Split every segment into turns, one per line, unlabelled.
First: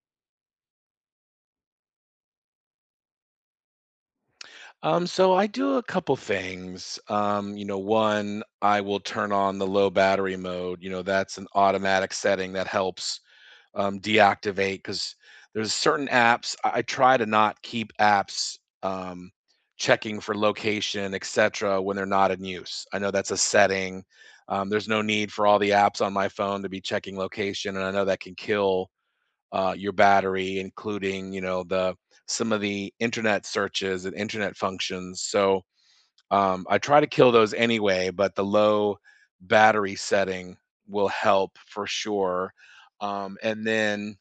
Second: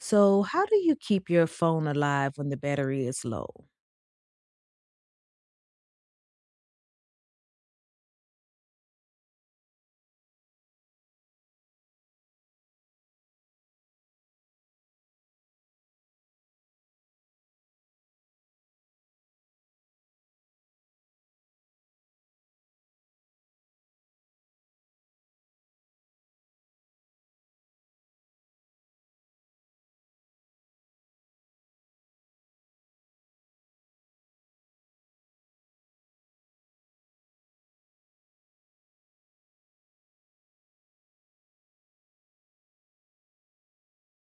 So, how do you keep your phone alive when the battery is low?
So I do a couple things. One, I will turn on the low battery mode. You know, that's an automatic setting that helps deactivate because there's certain apps I try to not keep apps um, checking for location, etc., when they're not in use. I know that's a setting. There's no need for all the apps on my phone to be checking location, and I know that can kill your battery, including you know the some of the internet searches and internet functions. So I try to kill those anyway, but the low battery setting will help for sure. And then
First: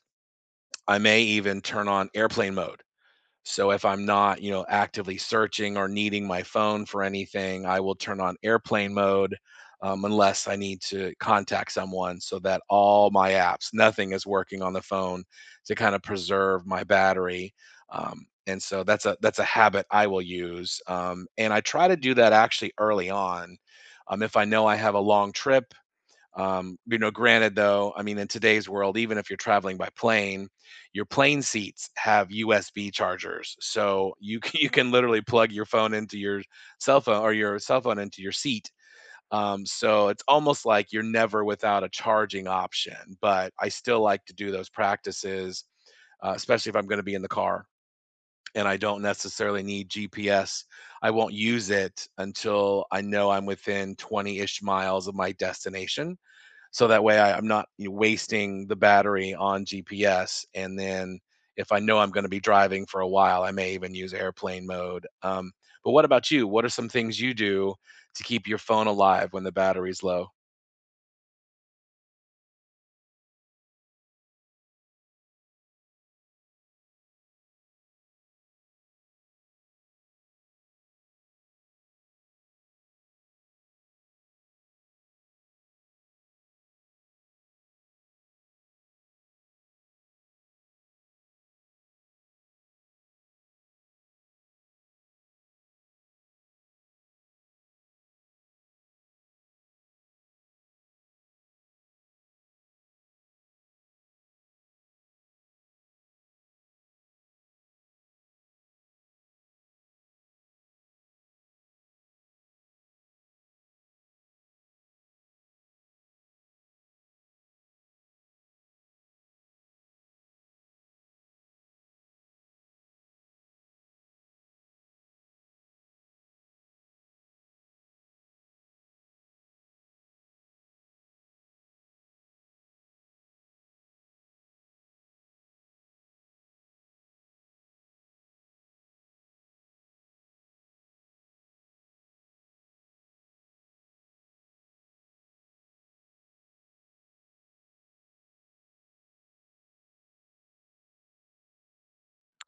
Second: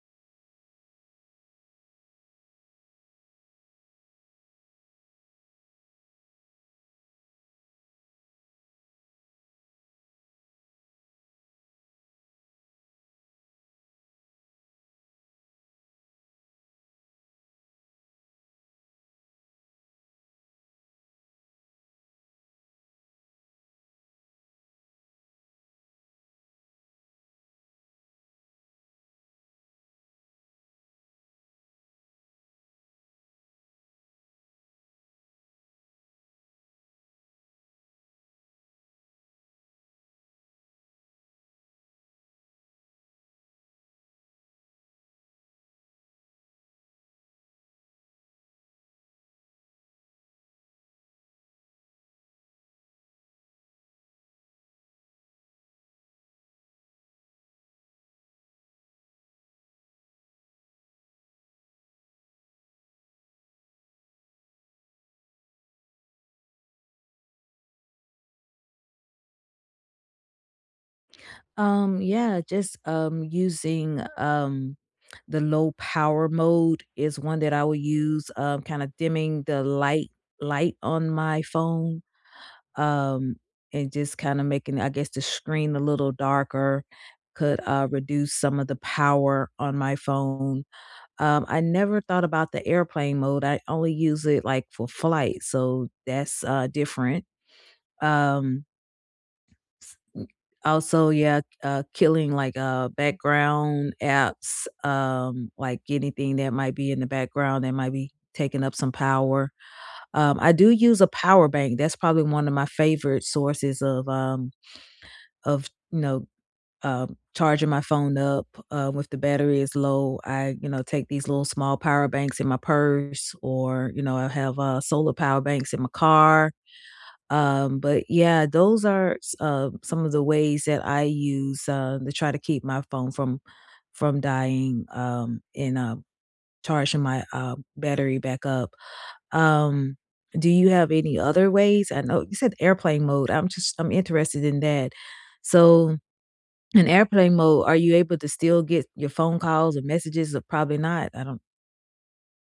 I may even turn on airplane mode, so if I'm not, you know, actively searching or needing my phone for anything, I will turn on airplane mode unless I need to contact someone, so that all my apps, nothing is working on the phone, to kind of preserve my battery. And so that's a habit I will use. And I try to do that actually early on. If I know I have a long trip, you know, granted though, I mean, in today's world, even if you're traveling by plane, your plane seats have USB chargers. So you can, you can literally plug your phone into your cell phone, or your cell phone into your seat. So it's almost like you're never without a charging option, but I still like to do those practices, especially if I'm going to be in the car and I don't necessarily need GPS. I won't use it until I know I'm within 20 ish miles of my destination, so that way I'm not, wasting the battery on GPS. And then if I know I'm going to be driving for a while, I may even use airplane mode. But what about you? What are some things you do to keep your phone alive when the battery's low?
Yeah, just using the low power mode is one that I will use, kind of dimming the light on my phone. Um, and just kind of making, I guess, the screen a little darker could reduce some of the power on my phone. I never thought about the airplane mode. I only use it like for flight, so that's different. Um Mm, Also, yeah, killing like background apps, like anything that might be in the background that might be taking up some power. I do use a power bank. That's probably one of my favorite sources of charging my phone up. If the battery is low, I, you know, take these little small power banks in my purse, or you know I have solar power banks in my car, but yeah, those are some of the ways that I use to try to keep my phone from dying, and charging my battery back up. Um, do you have any other ways? I know you said airplane mode. I'm interested in that. So, in airplane mode, are you able to still get your phone calls and messages? Probably not. I don't.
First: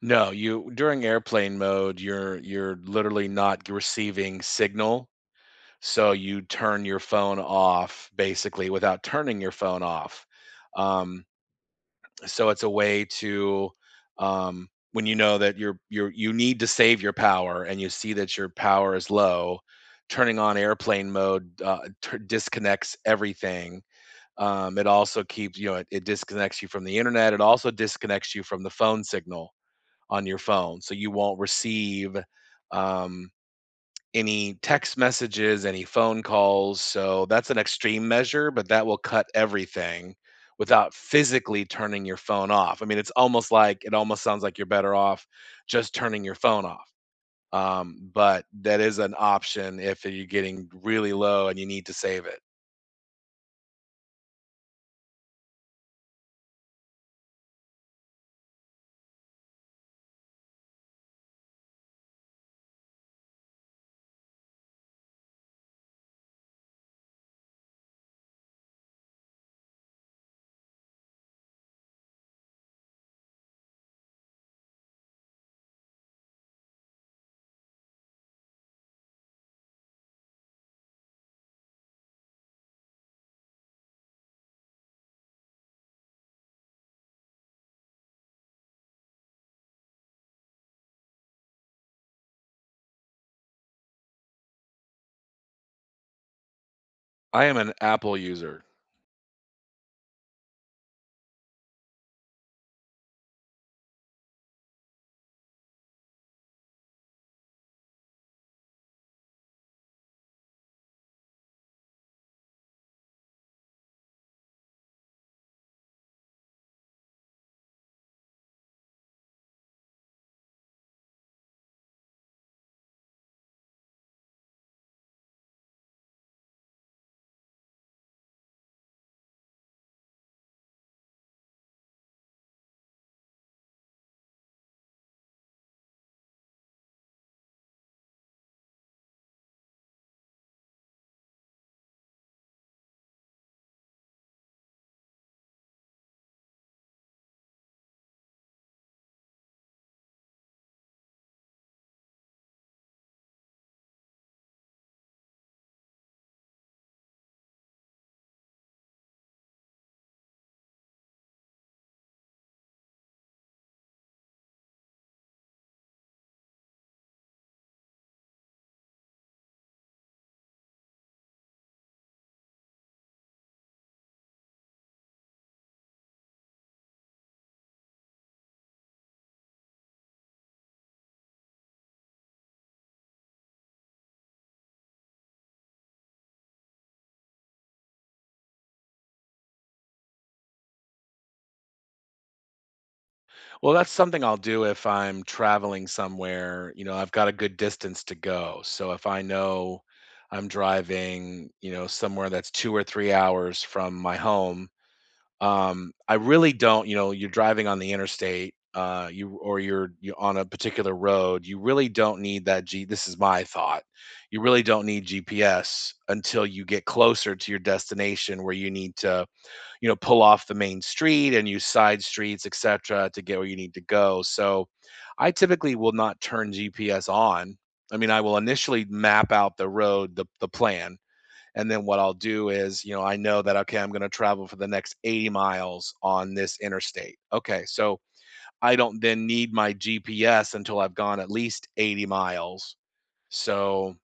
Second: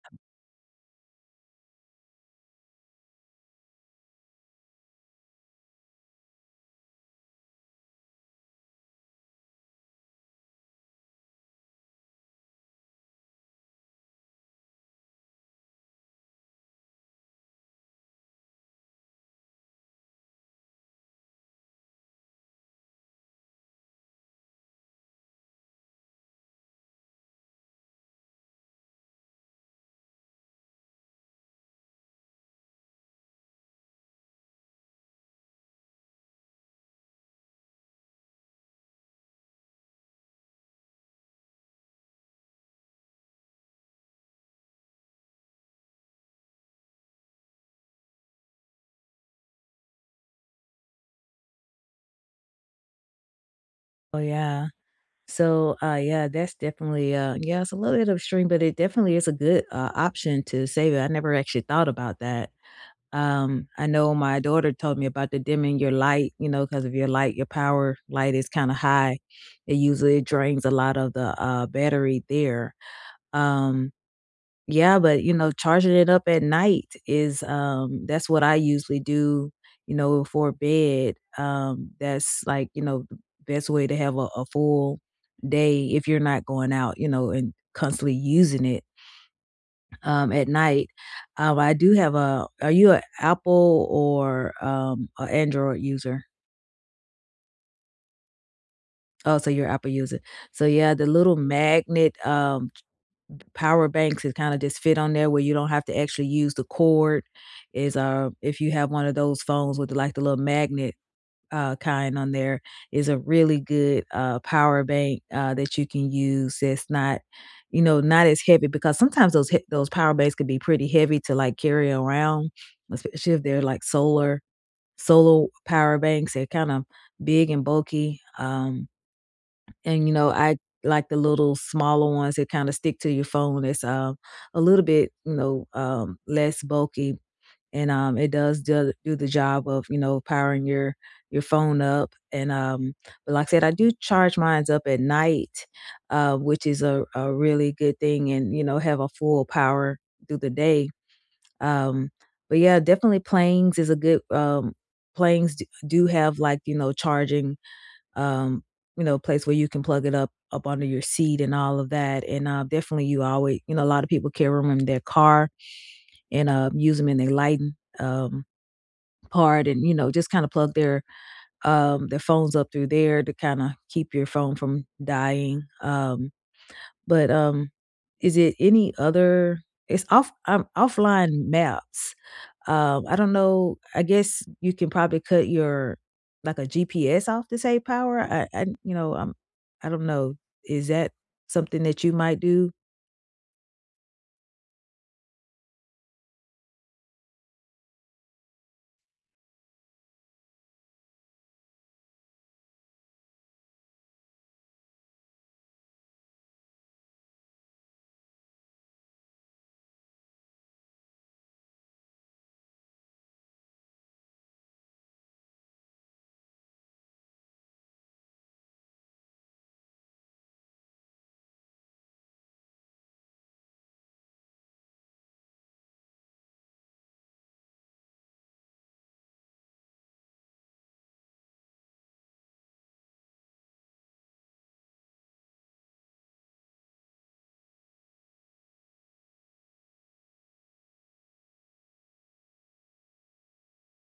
No, you, during airplane mode, you're literally not receiving signal, so you turn your phone off basically without turning your phone off. Um, so it's a way to, when you know that you need to save your power and you see that your power is low, turning on airplane mode tur disconnects everything. Um, it also keeps, you know, it disconnects you from the internet, it also disconnects you from the phone signal on your phone, so you won't receive um, any text messages, any phone calls. So that's an extreme measure, but that will cut everything without physically turning your phone off. I mean, it's almost like, it almost sounds like you're better off just turning your phone off. But that is an option if you're getting really low and you need to save it.
Oh, yeah. So, yeah, that's definitely, yeah, it's a little bit upstream, but it definitely is a good option to save it. I never actually thought about that. I know my daughter told me about the dimming your light, you know, because of your light, your power light is kind of high. It usually drains a lot of the battery there. Um, yeah, but, you know, charging it up at night is, that's what I usually do, you know, before bed. That's, like, you know, the best way to have a full day if you're not going out, you know, and constantly using it, at night. I do have a, are you an Apple or, a Android user?
I am an Apple user.
Oh, so you're an Apple user. So, yeah, the little magnet, power banks that kinda just fit on there where you don't have to actually use the cord is, if you have one of those phones with, like, the little magnet, kind on there, is a really good, power bank, that you can use that's not, you know, not as heavy because sometimes those power banks can be pretty heavy to, like, carry around, especially if they're, like, solar power banks. They're kinda big and bulky, and, you know, I like the little smaller ones that kinda stick to your phone. It's a little bit, you know, less bulky, and, it does do the job of, you know, powering your phone up, and, but like I said, I do charge mines up at night, which is a really good thing and, you know, have a full power through the day, um, but yeah, definitely planes is a good, planes d do have, like, you know, charging, um, you know, place where you can plug it up up under your seat and all of that. And definitely, you always, you know, a lot of people carry them in their car and use them in their lighting, um, part, and you know, just kind of plug their phones up through there to kind of keep your phone from dying. But, um, is it any other, it's off, offline maps. I don't know, I guess you can probably cut your, like, a GPS off to save power. I you know, I don't know. Is that something that you might do?
Well, that's something I'll do if I'm traveling somewhere. You know, I've got a good distance to go. So if I know I'm driving, you know, somewhere that's 2 or 3 hours from my home, I really don't, you know, you're driving on the interstate, you or you're on a particular road, you really don't need that G this is my thought. You really don't need GPS until you get closer to your destination, where you need to, you know, pull off the main street and use side streets, etc., to get where you need to go. So I typically will not turn GPS on. I mean, I will initially map out the road, the plan, and then what I'll do is, you know, I know that, okay, I'm going to travel for the next 80 miles on this interstate, okay, so I don't then need my GPS until I've gone at least 80 miles. So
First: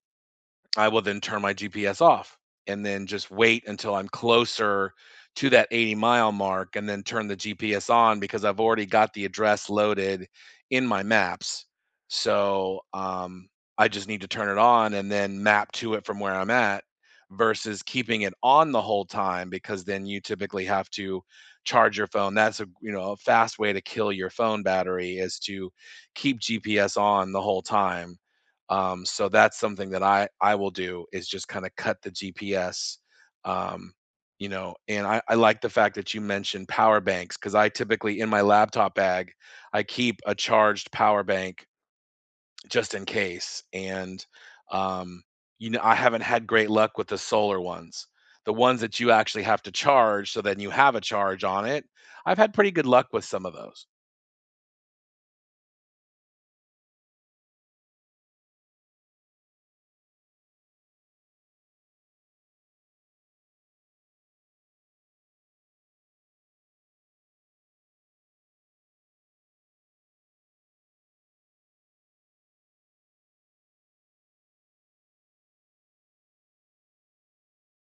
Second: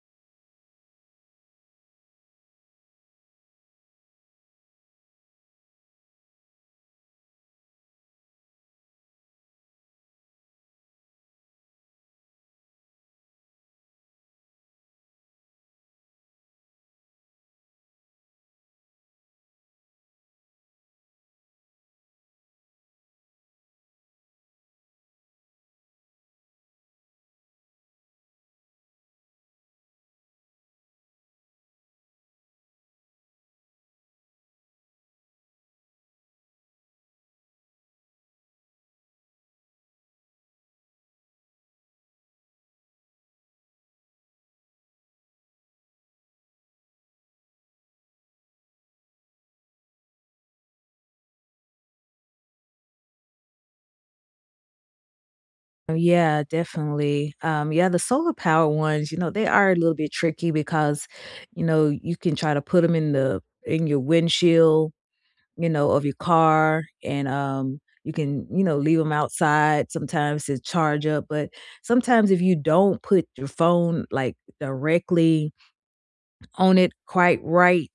I will then turn my GPS off and then just wait until I'm closer to that 80-mile mark, and then turn the GPS on because I've already got the address loaded in my maps. So I just need to turn it on and then map to it from where I'm at, versus keeping it on the whole time, because then you typically have to charge your phone. That's a, you know, a fast way to kill your phone battery is to keep GPS on the whole time. Um, so that's something that I will do, is just kind of cut the GPS. Um, you know, and I like the fact that you mentioned power banks, because I typically, in my laptop bag, I keep a charged power bank just in case. And um, you know, I haven't had great luck with the solar ones. The ones that you actually have to charge, so then you have a charge on it, I've had pretty good luck with some of those.
Oh, yeah, definitely. Yeah, the solar power ones, you know, they are a little bit tricky because, you know, you can try to put them in your windshield, you know, of your car, and, you can, you know, leave them outside sometimes to charge up, but sometimes if you don't put your phone, like, directly on it quite right,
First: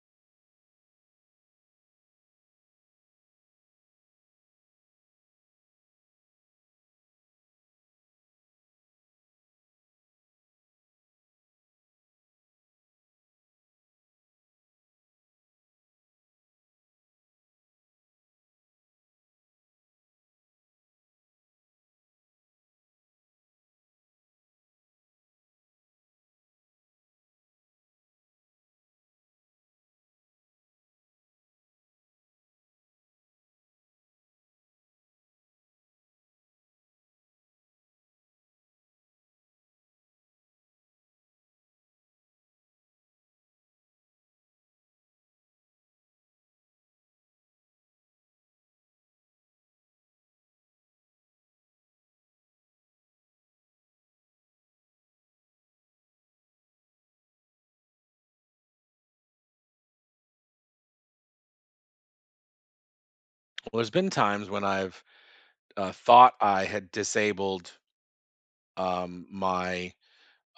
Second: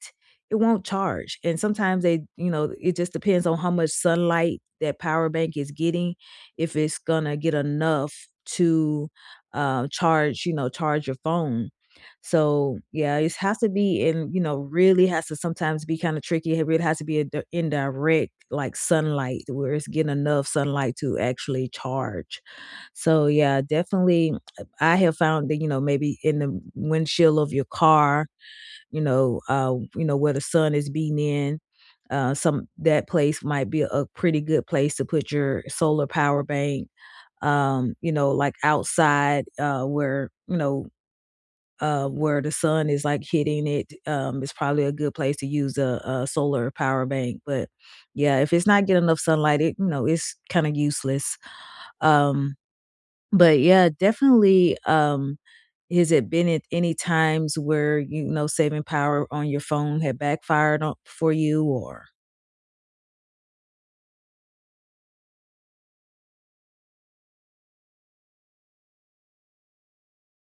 it won't charge. And sometimes they, you know, it just depends on how much sunlight that power bank is getting, if it's gonna get enough to, charge, you know, charge your phone. So, yeah, it has to be in, you know, really has to sometimes be kinda tricky. It really has to be a di indirect, like, sunlight where it's getting enough sunlight to actually charge. So, yeah, definitely, I have found that, you know, maybe in the windshield of your car, you know, where the sun is beating in. Some that place might be a pretty good place to put your solar power bank. You know, like outside, where you know, where the sun is like hitting it, is probably a good place to use a solar power bank. But yeah, if it's not getting enough sunlight, it, you know, it's kind of useless. Um, definitely, has it been at any times where, you know, saving power on your phone had backfired on for you or,
Well, there's been times when I've thought I had disabled my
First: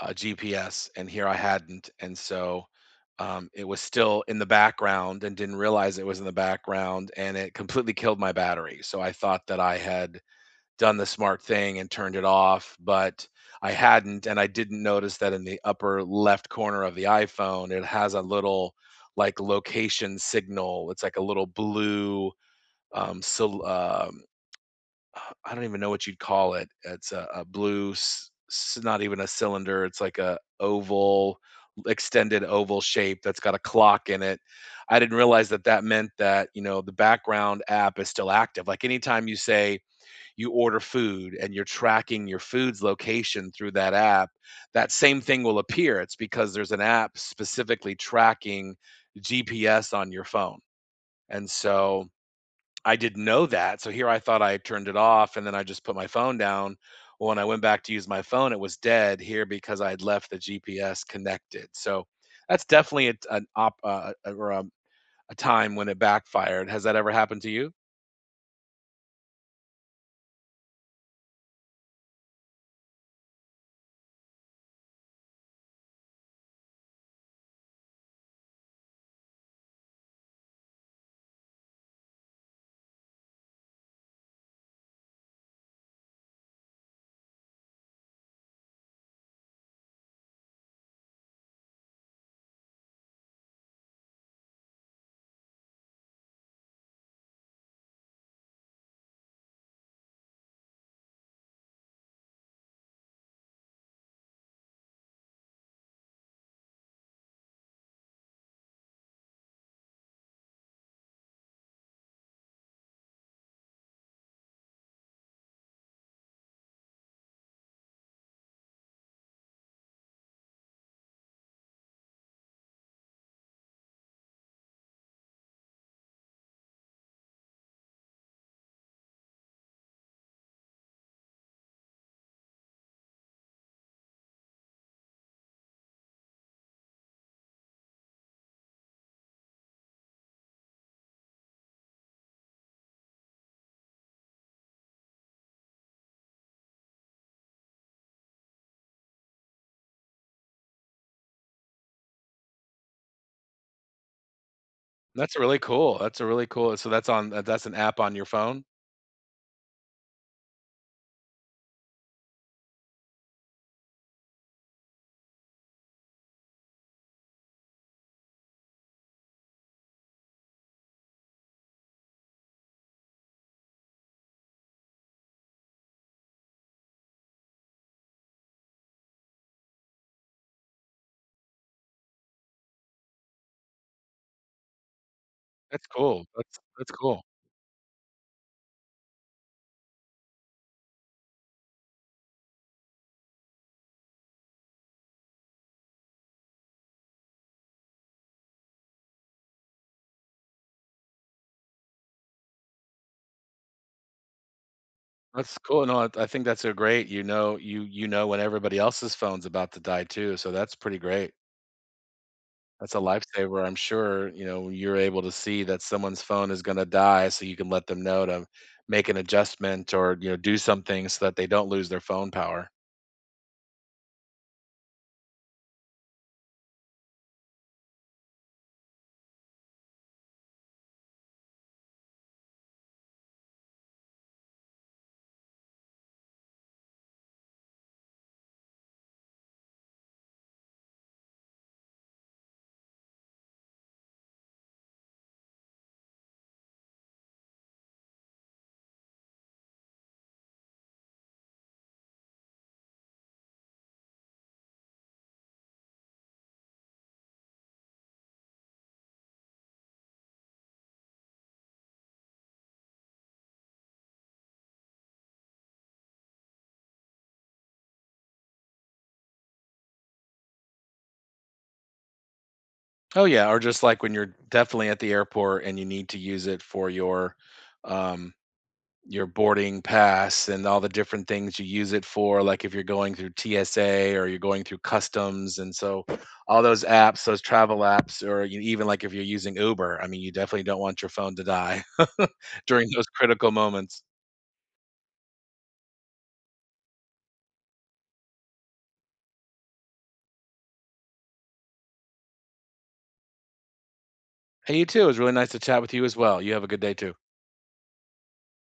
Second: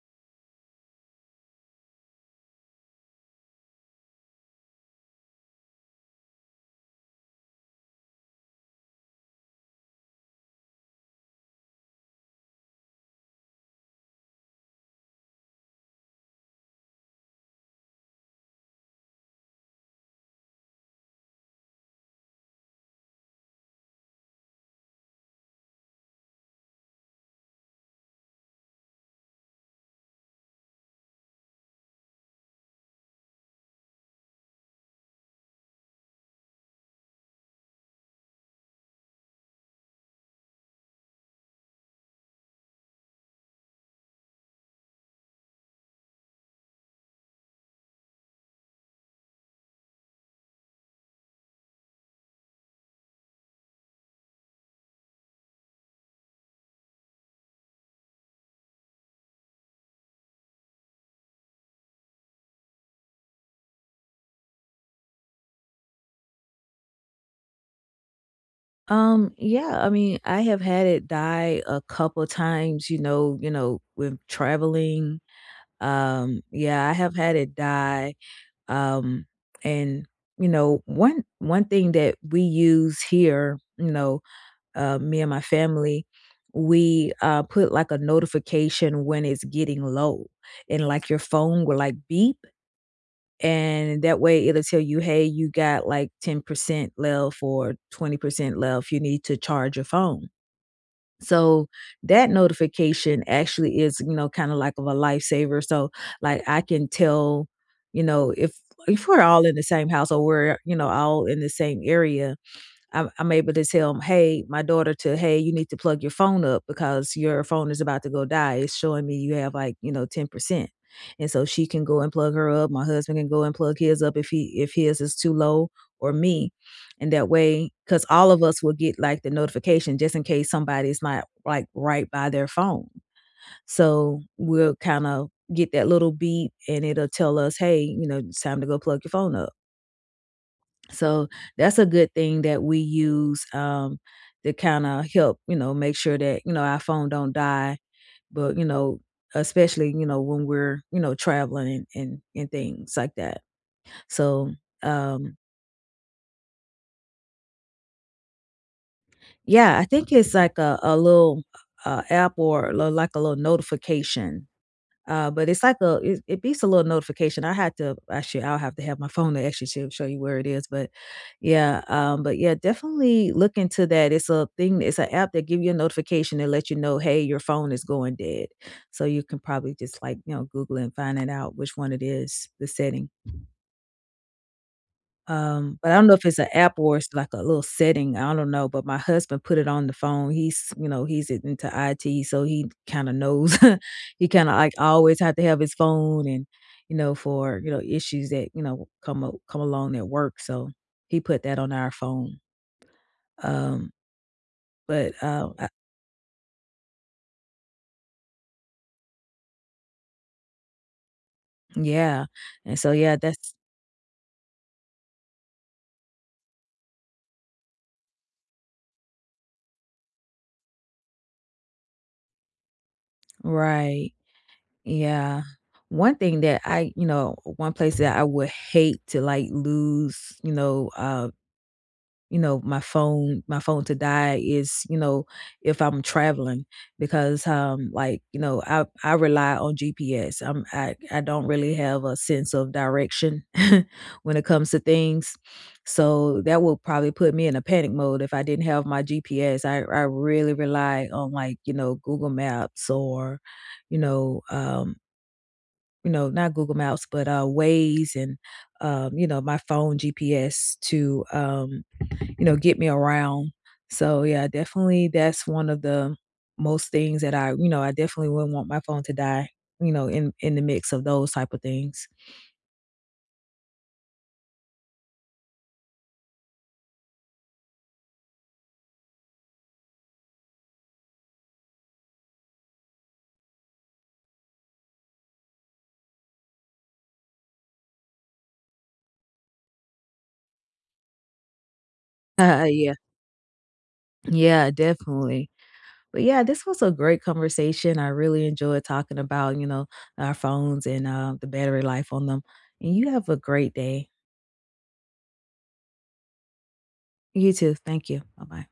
GPS, and here I hadn't. And so it was still in the background and didn't realize it was in the background, and it completely killed my battery. So I thought that I had done the smart thing and turned it off, but I hadn't. And I didn't notice that in the upper left corner of the iPhone, it has a little, like, location signal. It's like a little blue, um, so, um, I don't even know what you'd call it. It's a blue, not even a cylinder. It's like a oval, extended oval shape that's got a clock in it. I didn't realize that that meant that, you know, the background app is still active. Like, anytime you say you order food and you're tracking your food's location through that app, that same thing will appear. It's because there's an app specifically tracking GPS on your phone, and so I didn't know that. So here I thought I turned it off, and then I just put my phone down. Well, when I went back to use my phone, it was dead, here, because I had left the GPS connected. So that's definitely a, an op or a time when it backfired. Has that ever happened to you?
Yeah, I mean, I have had it die a couple times, you know, with traveling. Yeah, I have had it die, um, and, you know, one thing that we use here, you know, me and my family, we put like a notification when it's getting low, and like your phone will like beep, and that way it'll tell you, hey, you got like 10% left or 20% left. You need to charge your phone. So that notification actually is, you know, kind of like of a lifesaver. So, like, I can tell, you know, if we're all in the same house or we're, you know, all in the same area, I'm able to tell hey, my daughter, to, hey, you need to plug your phone up because your phone is about to go die, it's showing me you have like, you know, 10%, and so she can go and plug her up, my husband can go and plug his up, if he if his is too low, or me, and that way because all of us will get like the notification just in case somebody's not like right by their phone, so we'll kind of get that little beep and it'll tell us, hey, you know, it's time to go plug your phone up. So that's a good thing that we use, to kind of help, you know, make sure that you know our phone don't die. But you know, especially you know when we're you know traveling and and things like that. So, um,
That's really cool. That's a really cool. So that's on, that's an app on your phone.
yeah, I think it's like a little app or like a little notification. But it's like a, it beats a little notification. I had to actually, I'll have to have my phone to actually show you where it is. But yeah, definitely look into that. It's a thing. It's an app that give you a notification and let you know, hey, your phone is going dead. So you can probably just like you know Google and find it out which one it is, the setting.
That's
But I don't know if
cool.
it's an
That's
app
that's
or it's
cool.
like a little setting, I don't know, but my husband put it on the phone. He's, you know, he's in into IT, so he kinda knows. He kinda, like, always had to have his phone and, you know, for, you know, issues that, you know, come up come along at work, so he put that on our phone. Um,
That's
I
cool. No, I think that's a great. You know, you know when everybody else's phone's about to die too. So that's pretty great.
yeah, and so,
That's a
yeah, that's
lifesaver, I'm sure, you know, you're able to see that someone's phone is gonna die, so you can let them know to make an adjustment, or, you know, do something so that they don't lose their phone power.
right, yeah. One thing that I, you know, one place that I would hate to, like, lose, you know, my phone to die is, you know, if I'm traveling because, like, you know, I rely on GPS. I don't really have a sense of direction when it comes to things. So, that will probably put me in a panic mode if I didn't have my GPS. I really rely on, like, you know, Google Maps, or, you know, um, you know, not Google Maps, but, Waze, and, you know, my phone GPS to, you know, get me around. So yeah, definitely that's one of the most things that I, you know, I definitely wouldn't want my phone to die, you know, in the mix of those type of things.
Oh, yeah, or just like when you're definitely at the airport and you need to use it for um your boarding pass and all the different things you use it for, like if you're going through TSA or you're going through customs. And so all those apps, those travel apps, or you, even like if you're using Uber, I mean, you definitely don't want your phone to die during
Yeah.
those critical moments.
Yeah, definitely. But yeah, this was a great conversation. I really enjoyed talking about, you know, our phones and the battery life on them. And you have a great day.
Hey, you too. It was really nice to chat with you as well. You have a good day too.
You too. Thank you. Bye bye.